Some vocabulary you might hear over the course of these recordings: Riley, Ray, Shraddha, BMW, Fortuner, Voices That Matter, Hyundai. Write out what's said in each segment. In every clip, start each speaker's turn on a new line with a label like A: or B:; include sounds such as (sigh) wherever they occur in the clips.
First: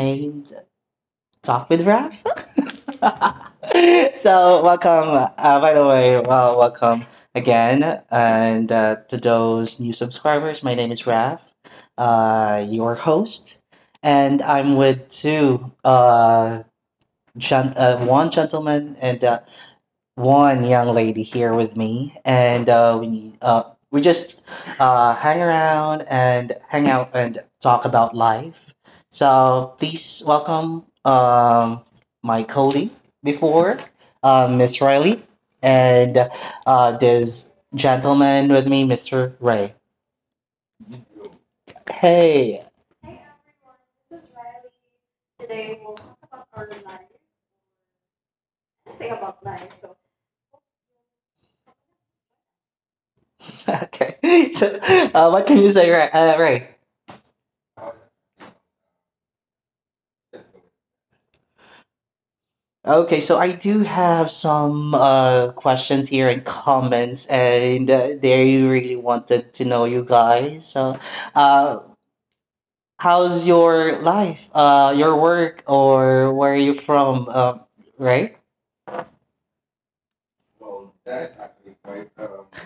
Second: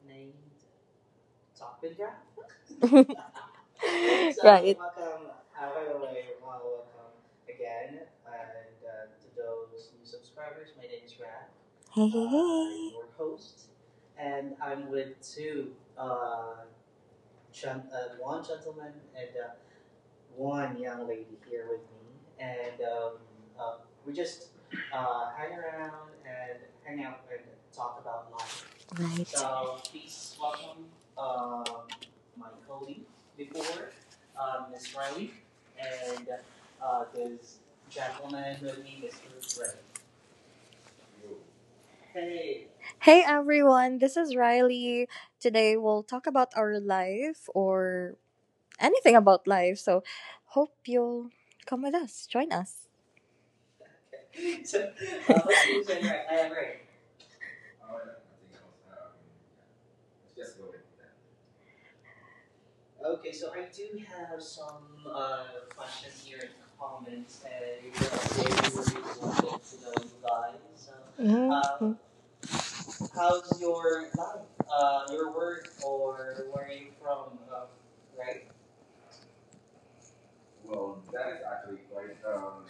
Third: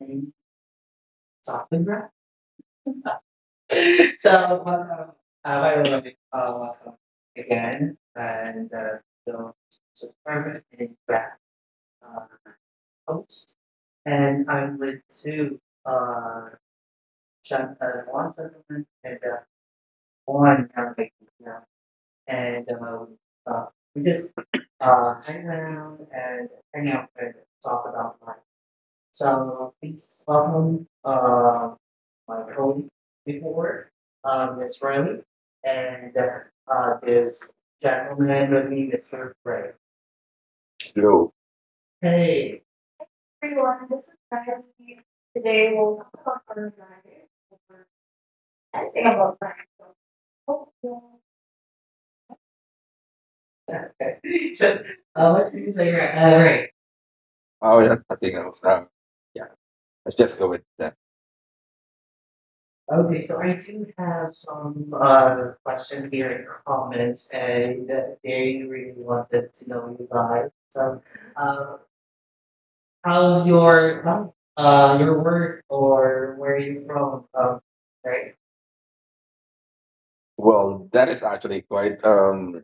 A: main
B: Talk
A: topic.
B: with
A: Right?
B: Raf.
C: (laughs) right.
B: (laughs)
A: (laughs) so
B: So
A: uh,
B: welcome, by
A: I
B: the
A: would
B: way,
A: like
B: welcome
A: again,
B: again, and
A: and
B: uh, to those new subscribers,
A: Herman
B: my name
A: in
B: is
A: back,
B: Raf,
C: Hey, hey, hey.
B: your host, and
A: and I'm
B: I'm
A: with
B: with
A: two,
B: two,
A: uh,
B: uh, gen- uh, one
A: one gentleman
B: gentleman
A: and
B: and one
A: one
B: young
A: young lady
B: lady here
A: now,
B: with me, and
A: and uh,
B: we
A: we just
B: just hang
A: hang
B: around
A: around
B: and
A: and
B: hang
A: hang
B: out
A: out
B: and
A: and
B: talk
A: talk.
B: about life. So
A: So
C: Right.
B: please
A: please
B: welcome
A: welcome
B: my colleague
A: Cody
B: before
A: Ford,
B: Miss
A: Miss
B: Riley
A: Riley.
B: and
A: And
B: this
A: this
B: gentleman with
A: gentleman with
B: me,
A: me,
B: Mr.
A: Mr.
B: Ray.
A: Gray. Hello.
B: Hey.
A: Hey,
C: Hey everyone,
A: everyone.
C: this is Riley. Today
A: Today
C: we'll
A: we'll
C: talk about
A: talk
C: our
A: about diet.
C: life or anything about
A: About think.
C: life. So hope you'll come with us, join us.
B: (laughs) Okay.
A: Okay. (laughs)
B: So,
A: so uh,
B: what
A: what
B: can
A: did
B: you
A: you say?
B: say, Ray?
A: You're
B: Ray?
A: Gray. Oh, yeah, nothing else. Yeah, let's just go with that. Okay,
B: Okay, so
A: so
B: I
A: I
B: do
A: do
B: have
A: have some
B: some questions
A: questions
B: here
A: here
B: and
A: and
B: comments,
A: comments, and
B: and they
A: they really
B: really
A: want to
B: wanted to know you
A: buy
B: guys. So,
A: some
B: uh,
C: Mhm.
B: how's
A: how's
B: your life, your
A: your
B: work,
A: work
B: or
A: or
B: where are
A: where
B: you
A: you
B: from?
A: from?
B: Right?
A: Right? Well, that is actually quite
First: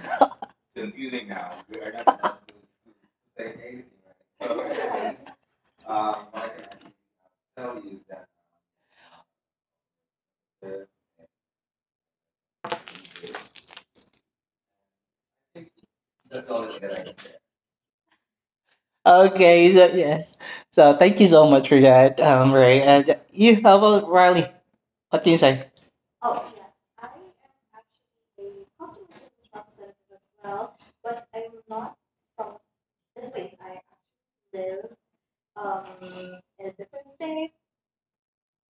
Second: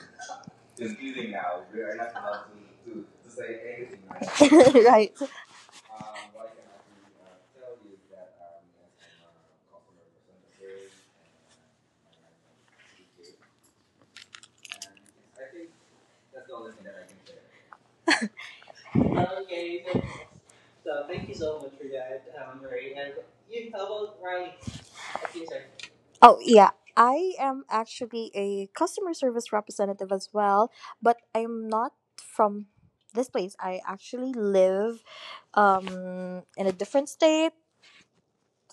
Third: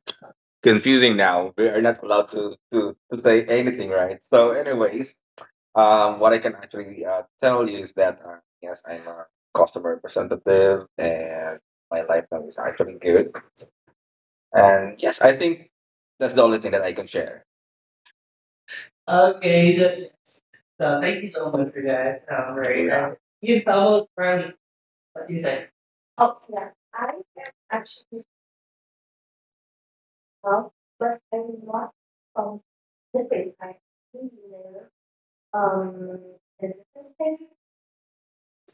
A: confusing now. We are not allowed to say anything, right? So,
C: (laughs) right.
A: what I can actually tell you is that, yes, I'm a customer representative and my life now is actually good. And yes, I think that's the only thing that I can share.
B: Okay,
A: Okay,
B: so
A: so,
B: yes. So,
A: so
B: thank
A: thank
B: you
A: you
B: so
A: so
B: much
A: much
B: for
A: for
B: that,
A: that.
B: Ray.
A: Right? Yeah.
B: And you,
A: You
B: how
A: how
B: about
A: about
B: Riley?
A: from
B: What can you
A: you
B: say?
A: say?
C: Oh, yeah. I am actually a customer service representative as well,
A: Well,
C: but
A: but I mean,
C: I'm not
A: not
C: from
A: this
C: this
A: way.
C: place. I actually live
A: Um,
C: in a
A: (laughs)
C: different state.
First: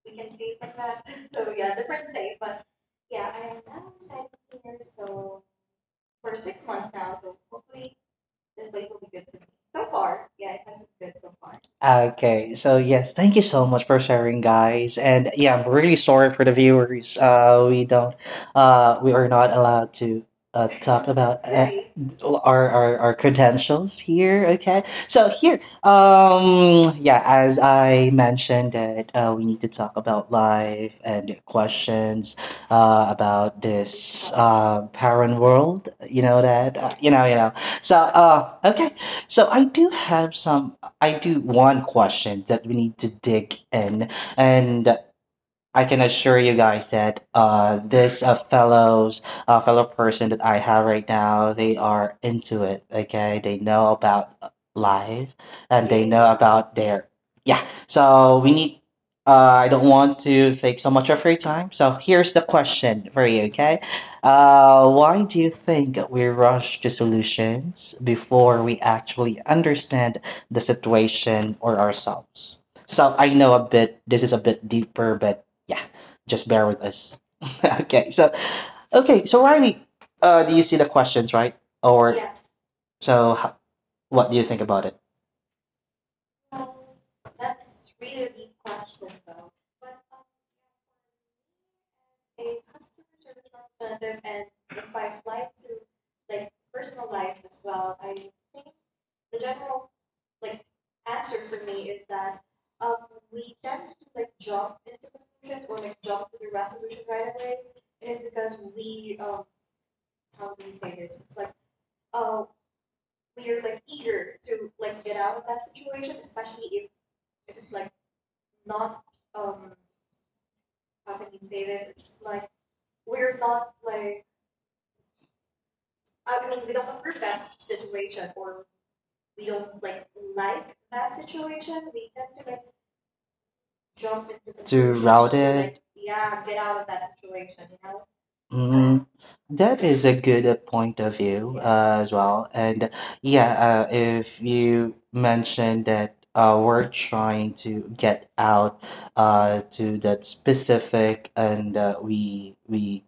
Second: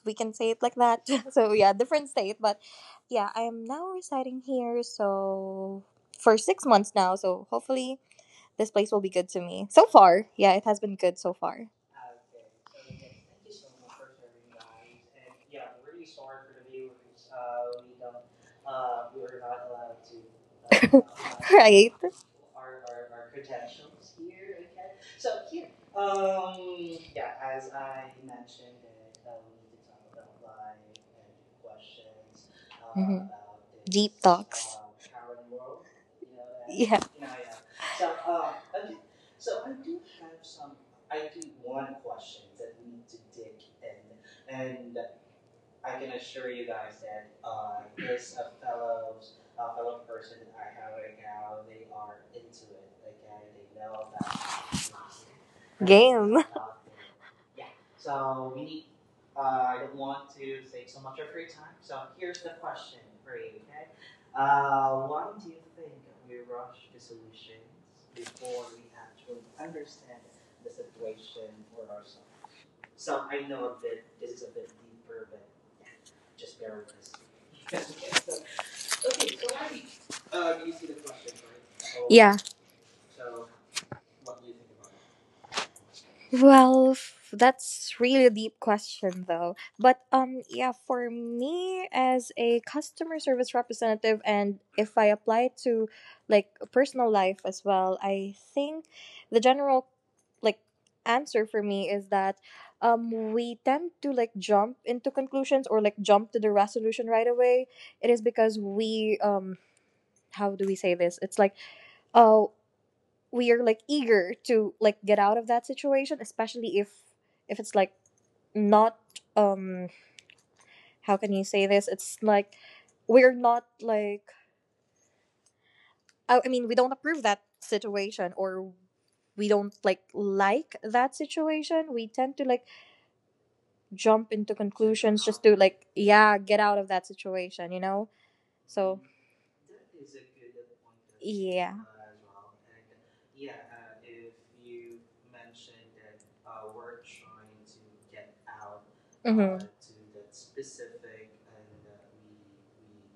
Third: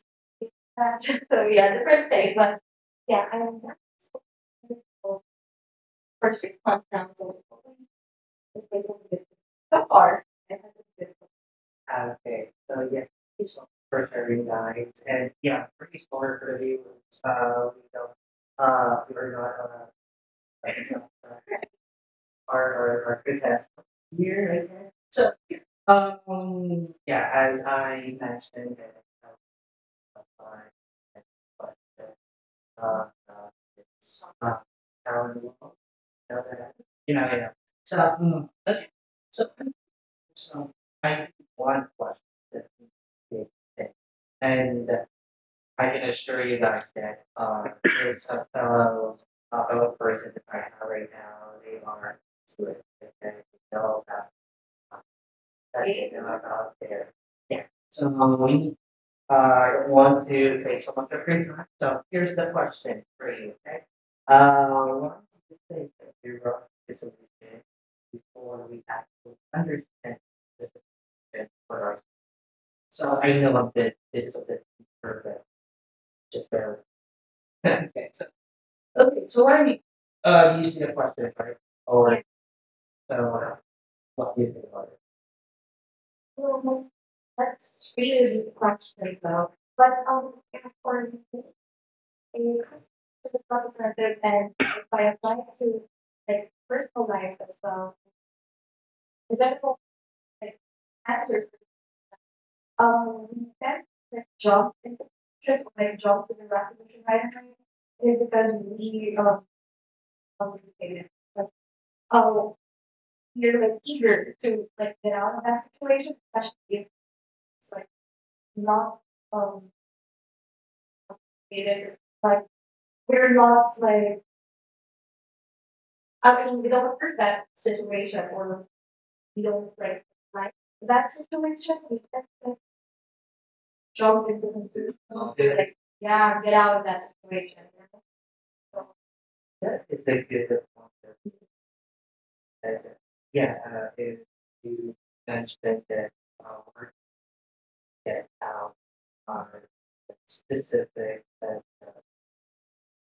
C: We can say it like
A: yeah,
C: that. (laughs) so, yeah,
A: the
C: different
A: first day,
C: state. But
A: but yeah,
C: yeah, I
A: I'm
C: am
A: not
C: now residing here. So, for 6 months now. So, hopefully, this place will be good to me. So
A: so far.
C: far, yeah, it has been good so far.
A: Okay,
B: Okay, so yes, thank you so much for
A: for
B: sharing,
A: every
B: guys.
A: night,
B: And
A: and
B: yeah,
A: yeah,
B: I'm really sorry for the viewers.
A: um,
B: We
A: we
B: are not allowed to talk
C: (laughs)
B: about
C: right?
B: our,
A: are
B: our
A: our
B: our
A: architect
B: credentials here.
A: here, I
B: Okay,
A: guess.
B: so
A: So,
B: here, yeah,
A: yeah,
B: as
A: as
B: I
A: I
B: mentioned
A: mentioned,
B: that
A: uh,
B: we need to talk about life and
A: but,
B: questions
A: uh,
C: Mhm.
A: uh,
B: about
C: Deep
B: this
A: it's,
C: talks.
B: parent
A: um,
B: world. You know that
C: Yeah.
B: you
A: you
B: know
A: know,
B: you
A: you know,
B: know. So uh,
A: so
B: okay, so I do have some. I
A: I
B: do one
A: want
B: question that we need to dig in,
A: and
B: and I
A: I
B: can
A: can
B: assure
A: assure
B: you
A: you
B: guys
A: guys
B: that
A: that,
B: uh, this
A: there's
B: uh,
A: a fellow,
B: fellows, uh, fellow
A: fellow
B: person
A: person
B: that I have right
A: right
B: now, they
A: now.
B: are into
A: To
B: it.
A: it, and
B: Okay, they
A: you
B: know
A: know about,
B: about life,
A: that
B: and they
A: they know
B: know
C: Game. (laughs)
B: about
A: about
B: their,
A: there.
B: yeah.
A: Yeah, so
B: So we need.
A: we,
B: I don't want
A: want
B: to
A: to
B: take
A: thank
B: so
A: so
B: much
A: much
B: of
A: for
B: your
A: your time,
B: time. So
A: so
B: here's
A: here's
B: the
A: the question
B: question for
A: for
B: you.
A: you,
B: Okay,
A: okay?
B: why
A: What
B: do
A: do
B: you
A: you think
B: think
A: that
B: we
A: you wrote
B: rush to solutions before we actually understand the situation or
A: for us?
B: ourselves? So
A: So
B: I
A: I
B: know
A: know
B: a
A: a bit,
B: bit. This is a bit deeper, but yeah, just
A: just
B: bear with
A: there. (laughs)
B: us. (laughs) okay, so okay,
A: Okay,
B: so
A: so why,
B: Riley, do
A: do
B: you
A: you
B: see the
A: see the
B: questions,
A: question,
B: right? Or
A: or,
C: Yeah.
B: so, h-
A: so,
B: what do
A: what
B: you
A: do you
B: think
A: think
B: about
A: about
B: it?
A: it? Well, that's
C: That's really a
A: really the
C: deep
A: question
C: question
A: though,
C: though.
A: but
C: But yeah,
A: for
C: for
A: me,
C: me as
A: a
C: a
A: customer
C: customer
A: service
C: service
A: representative
C: representative,
A: and
C: and
A: if I
C: if I
A: apply
C: apply
A: to
C: to
A: like
C: like
A: personal
C: personal
A: life
C: life
A: as
C: as
A: well,
C: well, I think
A: is
C: the
A: that
C: general
A: like
C: like
A: answer?
C: answer for me is that
A: We
C: we
A: can
C: tend to
A: like
C: like
A: job
C: jump
A: in the
C: into
A: trip,
C: conclusions or
A: like
C: like
A: job in
C: jump to
A: the
C: the
A: resolution
C: resolution
A: right
C: right away.
A: away, is
C: It is
A: because
C: because
A: we
C: we how do we say this? It's like
A: uh,
C: uh
A: we're
C: we are
A: like
C: like
A: eager
C: eager
A: to
C: to
A: like
C: like
A: get
C: get
A: out of
C: out of
A: that
C: that
A: situation,
C: situation,
A: especially
C: especially
A: if
C: if
A: it's
C: it's
A: like
C: like
A: not
C: not
A: um,
C: um how can you say this,
A: it's,
C: it's
A: like
C: like
A: we're
C: we're not
A: not like
C: like
A: I
C: I
A: mean,
C: mean
A: we
C: we don't
A: don't hurt
C: approve that
A: that situation
C: situation,
A: or
C: or we
A: we
C: don't
A: don't break
C: like that
A: that situation.
C: situation. We tend to like jump
A: Jump
C: into
A: into, who-
B: Too
C: conclusions just to like
B: routed.
C: yeah
A: yeah,
C: get
A: get
C: out
A: out
C: of
A: of that
C: that
A: situation.
C: situation, you know. So
B: Mm, that
A: It's
B: is a
A: a
B: good
A: good,
B: point of view
C: yeah.
B: as well.
A: uh,
B: And
A: yeah,
B: yeah,
A: it
B: if you
A: mentioned
B: mentioned
A: that,
B: that we're trying to
A: that
B: get out
C: Mm-hmm.
B: to that
A: specific,
B: specific, and we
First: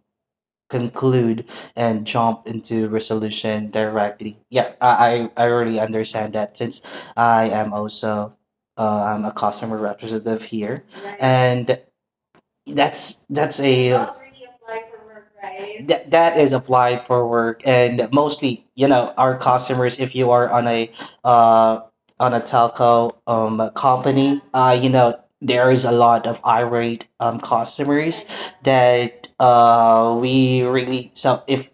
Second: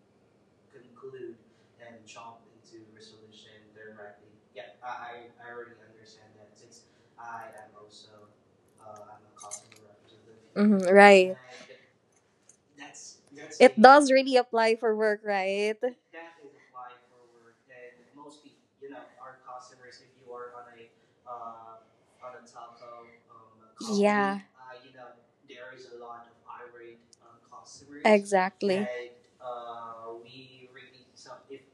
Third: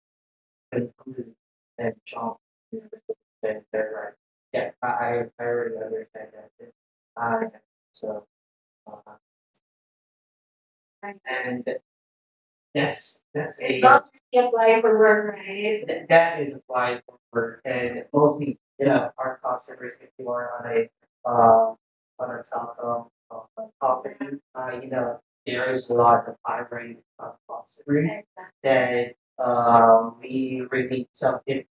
A: and
B: conclude
A: that
B: and jump into
A: they're
B: resolution
A: right.
B: directly.
A: Yeah,
B: Yeah,
A: I,
B: I, I
A: I
B: I
A: already
B: really understand that since I
A: understand,
B: am
A: so,
B: also I'm a customer representative
C: Hmm,
B: here, right.
C: right.
A: and
B: And that's
A: that's
C: It
A: a,
B: a,
A: not
C: does really apply
A: apply
C: for
A: for
C: work,
A: work,
C: right?
A: right?
B: right,
A: That
B: that that
A: that
B: is
A: is applied
B: applied
A: for
B: for work.
A: work. And
B: And
A: most people,
B: mostly, you
A: yeah,
B: know, our
A: our cost service
B: customers,
A: if
B: if
A: you
B: you are
A: are
B: on a,
A: uh,
B: uh
A: on
B: on a
A: a telecom,
B: telco
A: topic,
C: Yeah,
B: company,
A: you
B: you know,
A: know,
B: there
A: there
B: is
A: is
B: a
A: a
B: lot
A: lot of
B: of
A: fiber
B: irate
A: service
B: customers
C: exactly.
A: that,
B: that,
A: we
B: we
A: really,
B: really,
A: so
B: so if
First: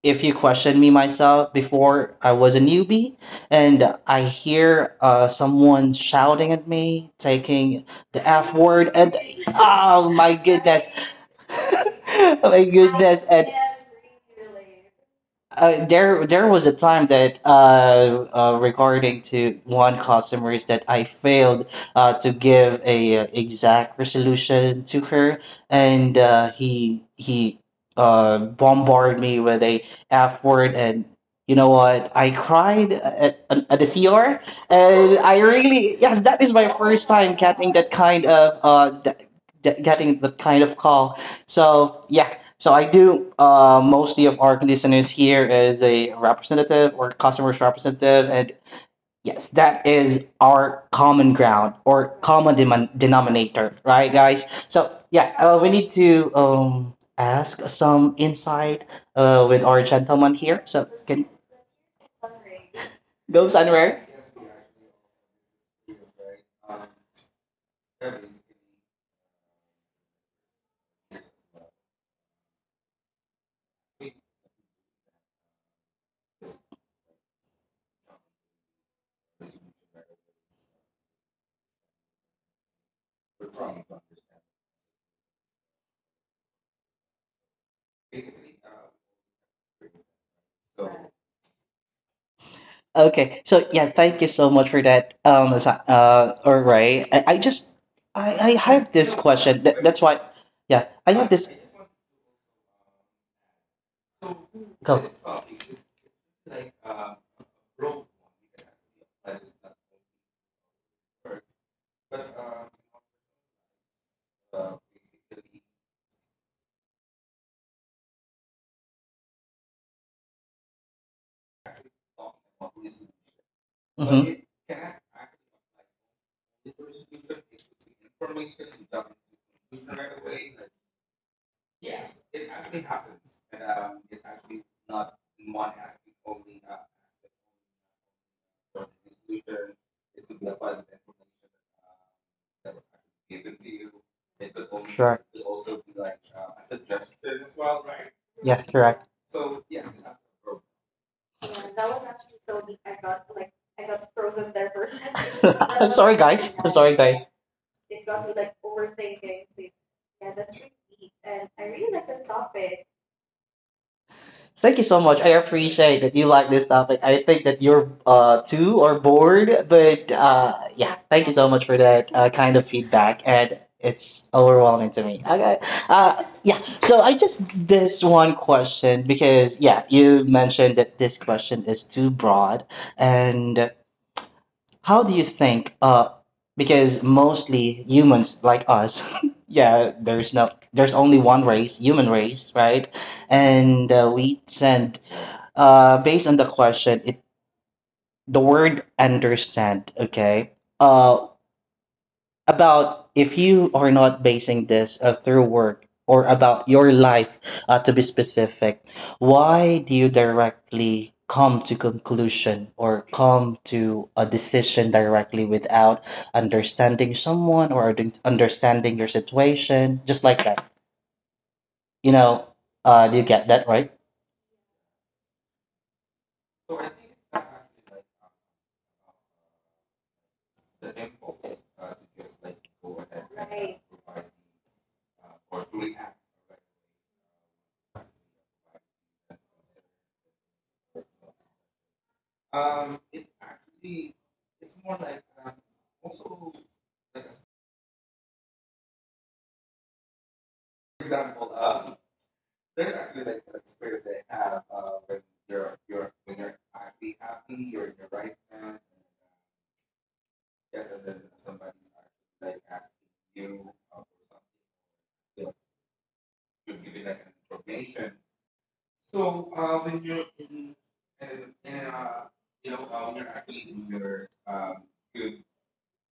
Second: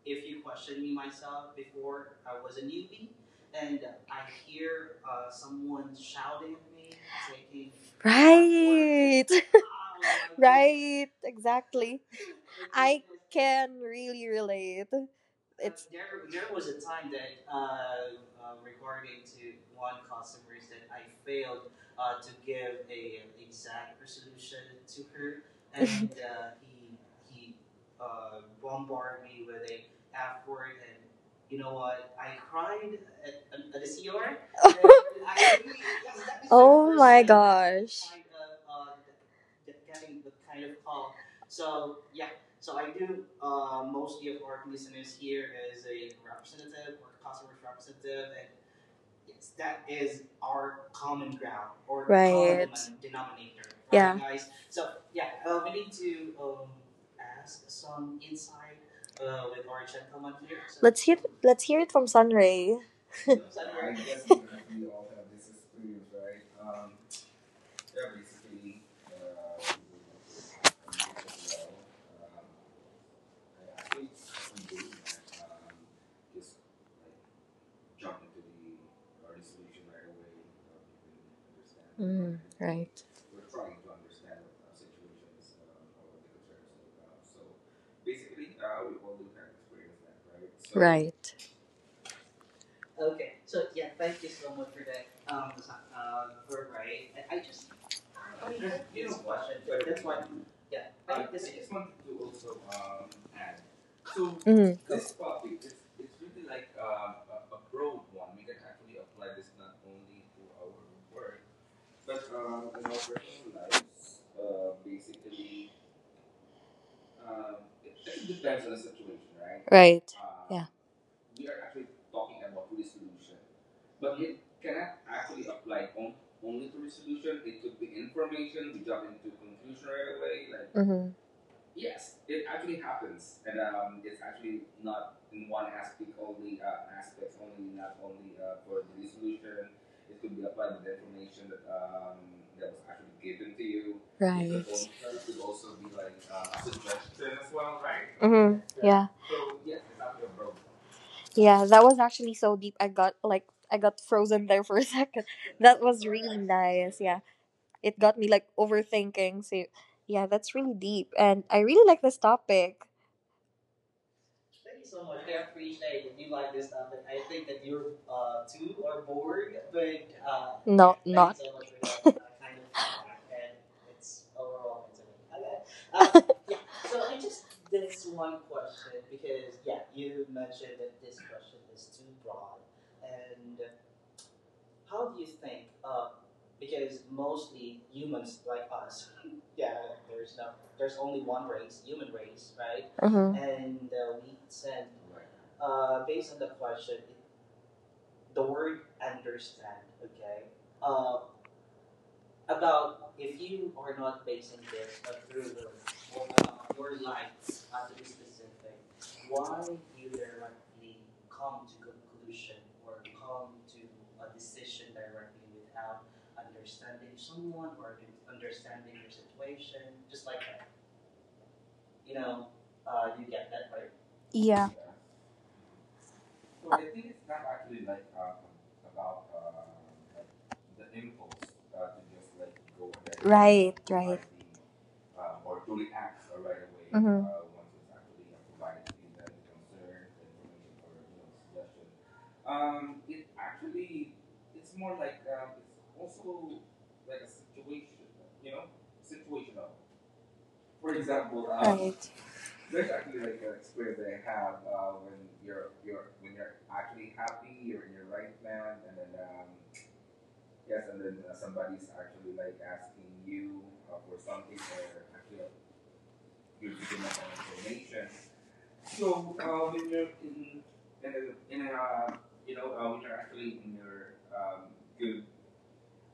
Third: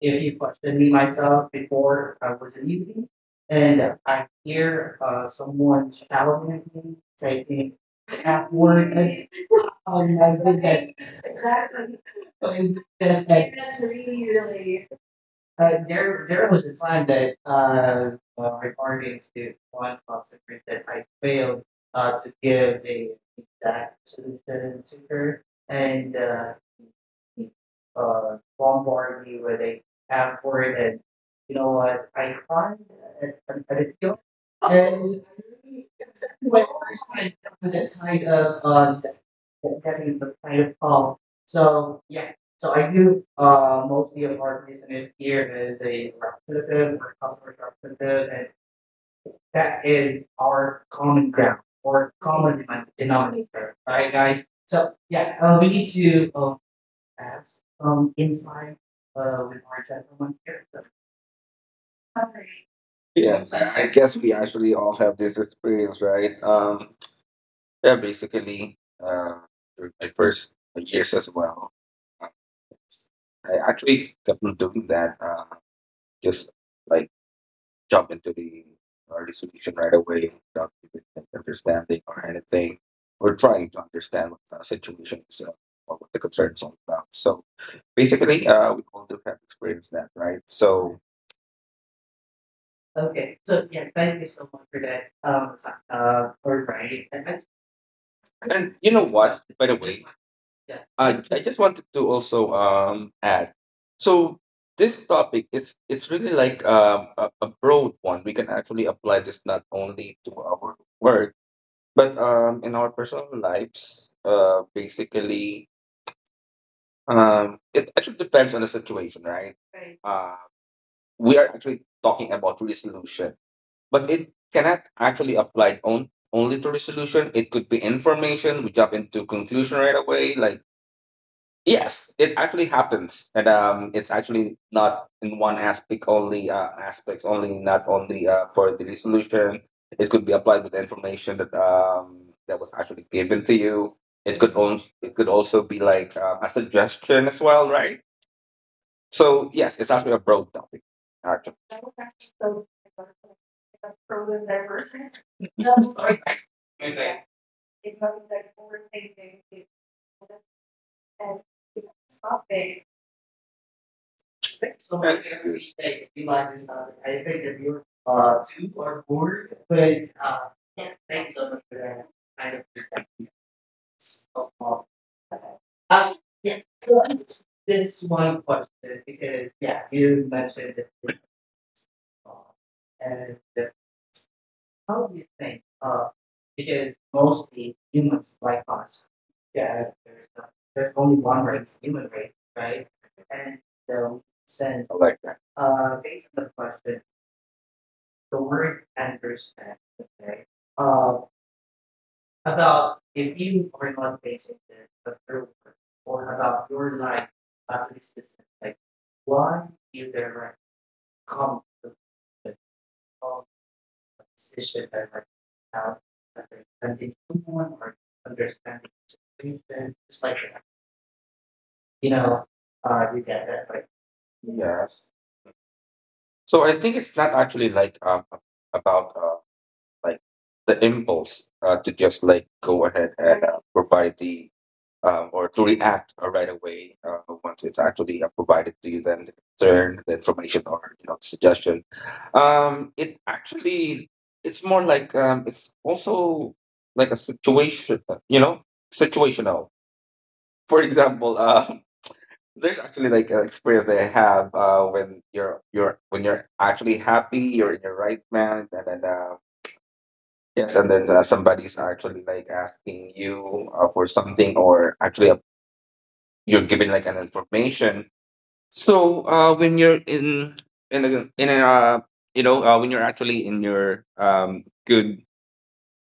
A: if
B: if you
A: you questioned
B: question
A: me
B: me
A: myself
B: myself before
A: before
B: I
A: I was
B: was a
A: in UP,
B: newbie and
A: and
B: I
A: I
B: hear
A: hear, someone
B: someone shouting at
A: shouting,
B: me,
A: saying,
B: taking the F word,
A: word,
B: and
C: Right. (laughs)
B: oh my
A: I think
C: Right,
B: goodness.
A: that's,
B: (laughs)
A: that's,
C: exactly.
B: Oh my
C: I
B: goodness.
A: That's
B: And
C: can really relate.
A: really, Uh,
B: uh,
A: there,
B: there, there
A: there was
B: was
A: a
B: a
A: time
B: time
A: that
B: that
A: regarding
B: regarding to one customers that
A: that I
B: I
A: failed
B: failed
A: to
B: to
A: give
B: give
A: a
B: a exact
A: direction
B: resolution
A: to
B: to her,
A: her and
B: and
C: (laughs)
B: uh, he he uh, bombarded
A: bombard
B: me
A: me with
B: with
A: a
B: a F
A: half
B: word,
A: word and
B: and you
A: you
B: know
A: know what
B: what? I
A: I cried.
B: cried at,
A: And
B: at, the CR,
A: (laughs)
B: and I really, yes, that is my
A: went
C: oh
B: first
C: my
B: time getting
A: with
B: that
A: that
C: gosh.
A: kind
B: kind of
A: of that-
B: getting
A: the
B: that
A: kind
B: kind of
A: of calm.
B: call.
A: So,
B: So yeah,
A: so
B: so I
A: I do
B: do
A: mostly
B: mostly of
A: of
B: our
A: our
B: listeners
A: business here
B: here
A: as
B: is a
A: a
B: representative
A: representative
B: or
A: or customer
B: customer's representative,
A: representative and
B: and yes, that
A: that is
B: is our
A: our
B: common
A: common ground
B: ground or
A: or
B: common
A: common
C: Right.
B: denominator,
A: denominator,
B: right,
A: right,
C: Yeah.
B: guys?
A: guys?
B: So
A: So
B: yeah,
A: yeah,
B: we
A: we
B: need
A: need
B: to
A: to
B: ask
A: ask
B: some
A: inside
B: insight with
A: with
B: our
A: our
B: gentleman
A: gentleman.
B: here. So
C: Let's hear
B: can
C: let's hear it from Sunray.
B: go
A: Yeah, I
B: somewhere.
A: guess we actually all have this experience, right? Yeah, basically, uh, during my first years as well, uh, I actually kept on doing that, just like jump into the resolution right away without even understanding or
C: Mm,
A: anything.
C: right.
A: We're trying to understand what the situation is or what the concern is all about. So basically, we all do have experienced that, right? So
C: Right.
B: Okay,
A: okay,
B: so
A: so
B: yeah,
A: yeah,
B: thank you
A: thank you
B: so
A: so
B: much
A: much
B: for
A: for
B: that.
A: that,
B: All
A: For
B: right,
A: writing.
B: I, I
A: And
B: just I, I
A: And
B: have
A: you
B: this
A: know what?
B: question.
A: By
B: That,
A: the
B: that's
A: way,
B: why, yeah,
A: yeah.
B: I have
A: I
B: this.
A: just wanted to also add. So
C: Mm,
B: Go.
A: this topic it's really like a broad one. We can actually apply this not only to our work, but in our personal lives. Basically, it actually depends on the situation, right? Right.
C: right. Yeah.
A: We are actually talking about resolution, but
B: Because
A: it cannot actually apply on only to resolution. It could be information. We jump into conclusion right away, like
C: Hmm.
A: yes, it actually happens, and it's actually not in one aspect only. Aspects only, not only for the resolution. It could be applied with the information that that was actually given to you. It could
C: Right.
A: also
B: correct,
A: it could also be like a suggestion as well, right?
C: Hmm.
B: correct.
C: Yeah.
A: So yes, it's actually a broad topic.
C: Yeah.
A: Actually.
C: That was actually so
A: (laughs)
C: deep. I got frozen there for a (laughs)
B: (laughs)
C: second.
B: (laughs)
C: That
B: I'm
C: was
B: sorry,
C: really
B: guys. I'm sorry,
C: nice.
B: guys.
C: Yeah. It got me like overthinking. So yeah, that's really deep, and I really like this topic.
B: Thank you so much. I
A: Okay.
B: appreciate that you like
A: Line
B: this
A: is
B: topic.
A: not,
B: I
A: I
B: think that
A: think if
B: you're
A: you're
B: too or
A: to
B: bored, but
A: but uh
B: yeah.
C: No,
B: Thank you
C: not.
B: so much for
C: (laughs)
B: that kind of
A: kind of
B: feedback, and it's overwhelming to
A: small.
B: me. Okay. Uh
A: Um
B: yeah.
A: yeah,
B: So I
A: so I
B: just
A: just
B: this
A: this
B: one
A: one
B: question
A: question
B: because
A: because
B: yeah, you
A: you
B: mentioned that
A: mentioned
B: this question is too broad,
A: and
B: and
A: the
B: how do you
A: how do you
B: think?
A: think
B: Because
A: because most
B: mostly humans like
A: humans like
B: us,
A: us,
B: (laughs) yeah,
A: yeah,
B: there's no, there's only
A: there's only
B: one
A: one
B: race,
A: race,
B: human
A: human
B: race,
A: race,
B: right?
A: right?
C: Mhm.
A: And
B: And we
A: so
B: tend,
A: send electric.
B: based on the
A: Based on the
B: question,
A: question,
B: it the
A: the
B: word
A: word understand,
B: understand. Okay.
A: okay,
B: Uh,
A: uh, about
B: about if
A: if
B: you
A: you
B: are
A: are
B: not
A: not
B: basing this through work or about
A: about
B: your
A: your life,
B: life, to
A: about
B: be specific,
A: why
B: why do you directly come
A: common
B: to conclusion or
A: of
B: come to a decision
A: decision that like
B: directly without
A: have
B: understanding
A: understanding
B: someone
A: someone
B: or
A: or
B: understanding
A: understanding
B: your
A: the
B: situation
A: situation,
B: just
A: just
B: like
A: like
B: that,
A: that.
B: you
A: You
B: know,
A: know,
B: do you
A: you
B: get
A: get
B: that, right?
C: Yeah.
A: yes. So I think it's not actually like about like the impulse to just like go ahead and provide the or to react right away once it's actually provided to you, then the concern, the information, or you know, the suggestion. It actually, it's more like it's also like a situation, you know, situational. For example, (laughs) there's actually like an experience that I have when you're when you're actually happy, you're in your right mind, and then yes, and then somebody's actually like asking you for something or actually you're given like an information so when you're in a you know when you're actually in your good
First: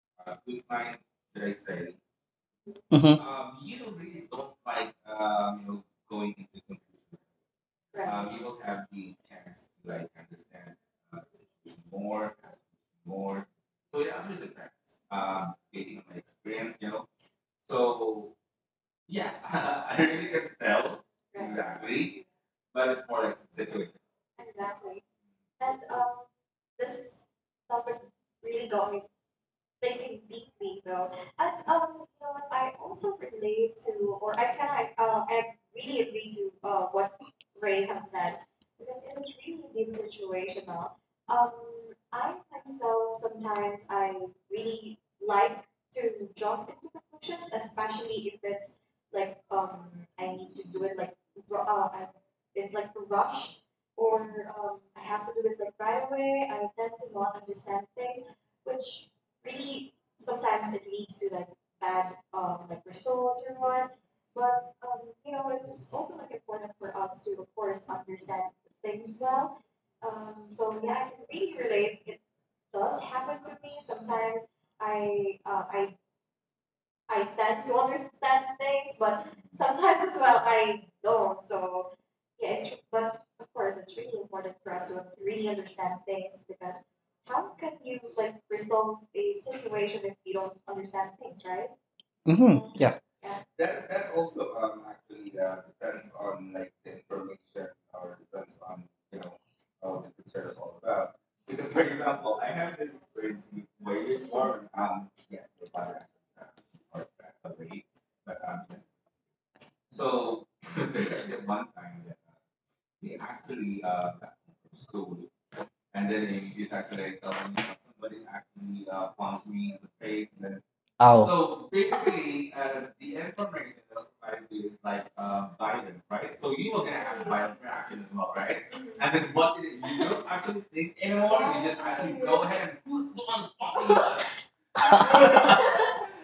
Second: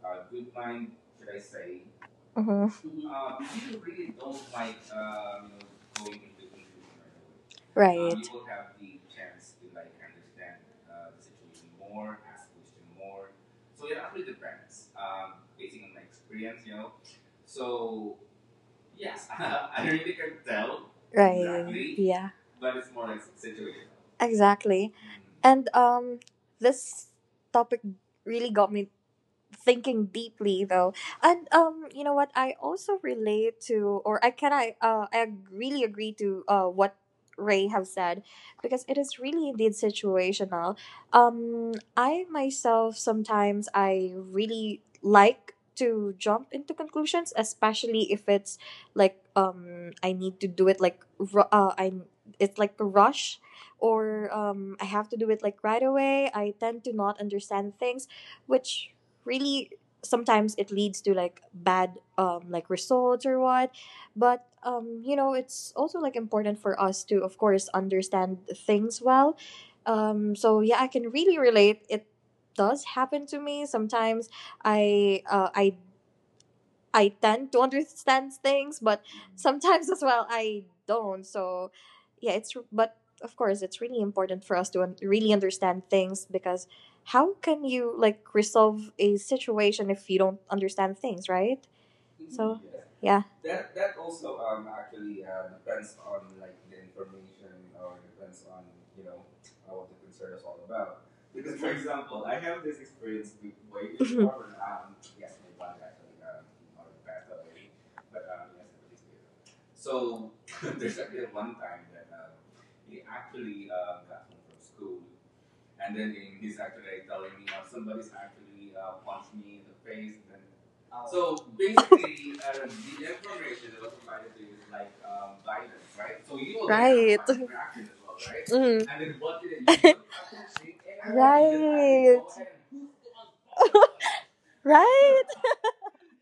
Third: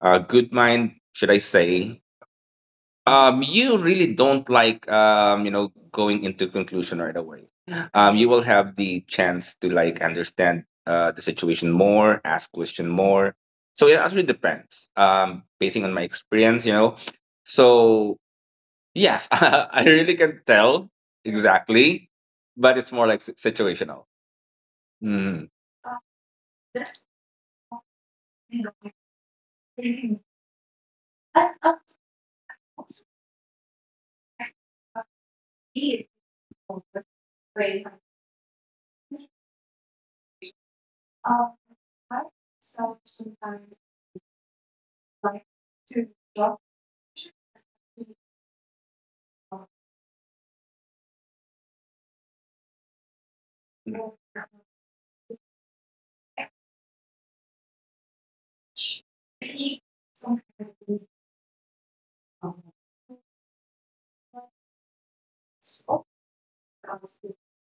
A: good mind should I say
C: Mm-hmm.
B: Mm-hmm.
A: you really don't like you know going into conclusion right away you will have the chance to like understand the situation more ask question more so it actually depends basing on my experience you know so yes (laughs) I really can tell exactly
C: Yeah.
A: but it's more like situational.
C: Exactly.
A: Mhm.
C: And this
A: Just
C: topic really got me thinking
A: thinking
C: deeply though. And
A: that
C: you know what, I also relate to, or I can I really
A: is
C: agree to what Ray
A: way
C: have said, because it is really indeed situational.
A: of
C: um
A: my
C: I myself sometimes I really like to jump
A: job.
C: into conclusions, especially if it's like I need to do it like I, it's like a rush, or I have to do it like right away. I tend to not understand things, which really sometimes it leads to like bad like results or what. But you know, it's also like important for us to of course understand things well. So yeah, I can really relate. It does happen to me sometimes. I I tend to understand things, but sometimes as well I don't. So yeah, it's but of course it's really important for us to really understand things, because how can you like resolve a situation if you don't understand things, right? So
B: Mm-hmm. Yeah.
C: yeah. Mhm.
B: Oh.
C: (laughs) well, right? (laughs) (laughs) Right. Right. right
B: (laughs)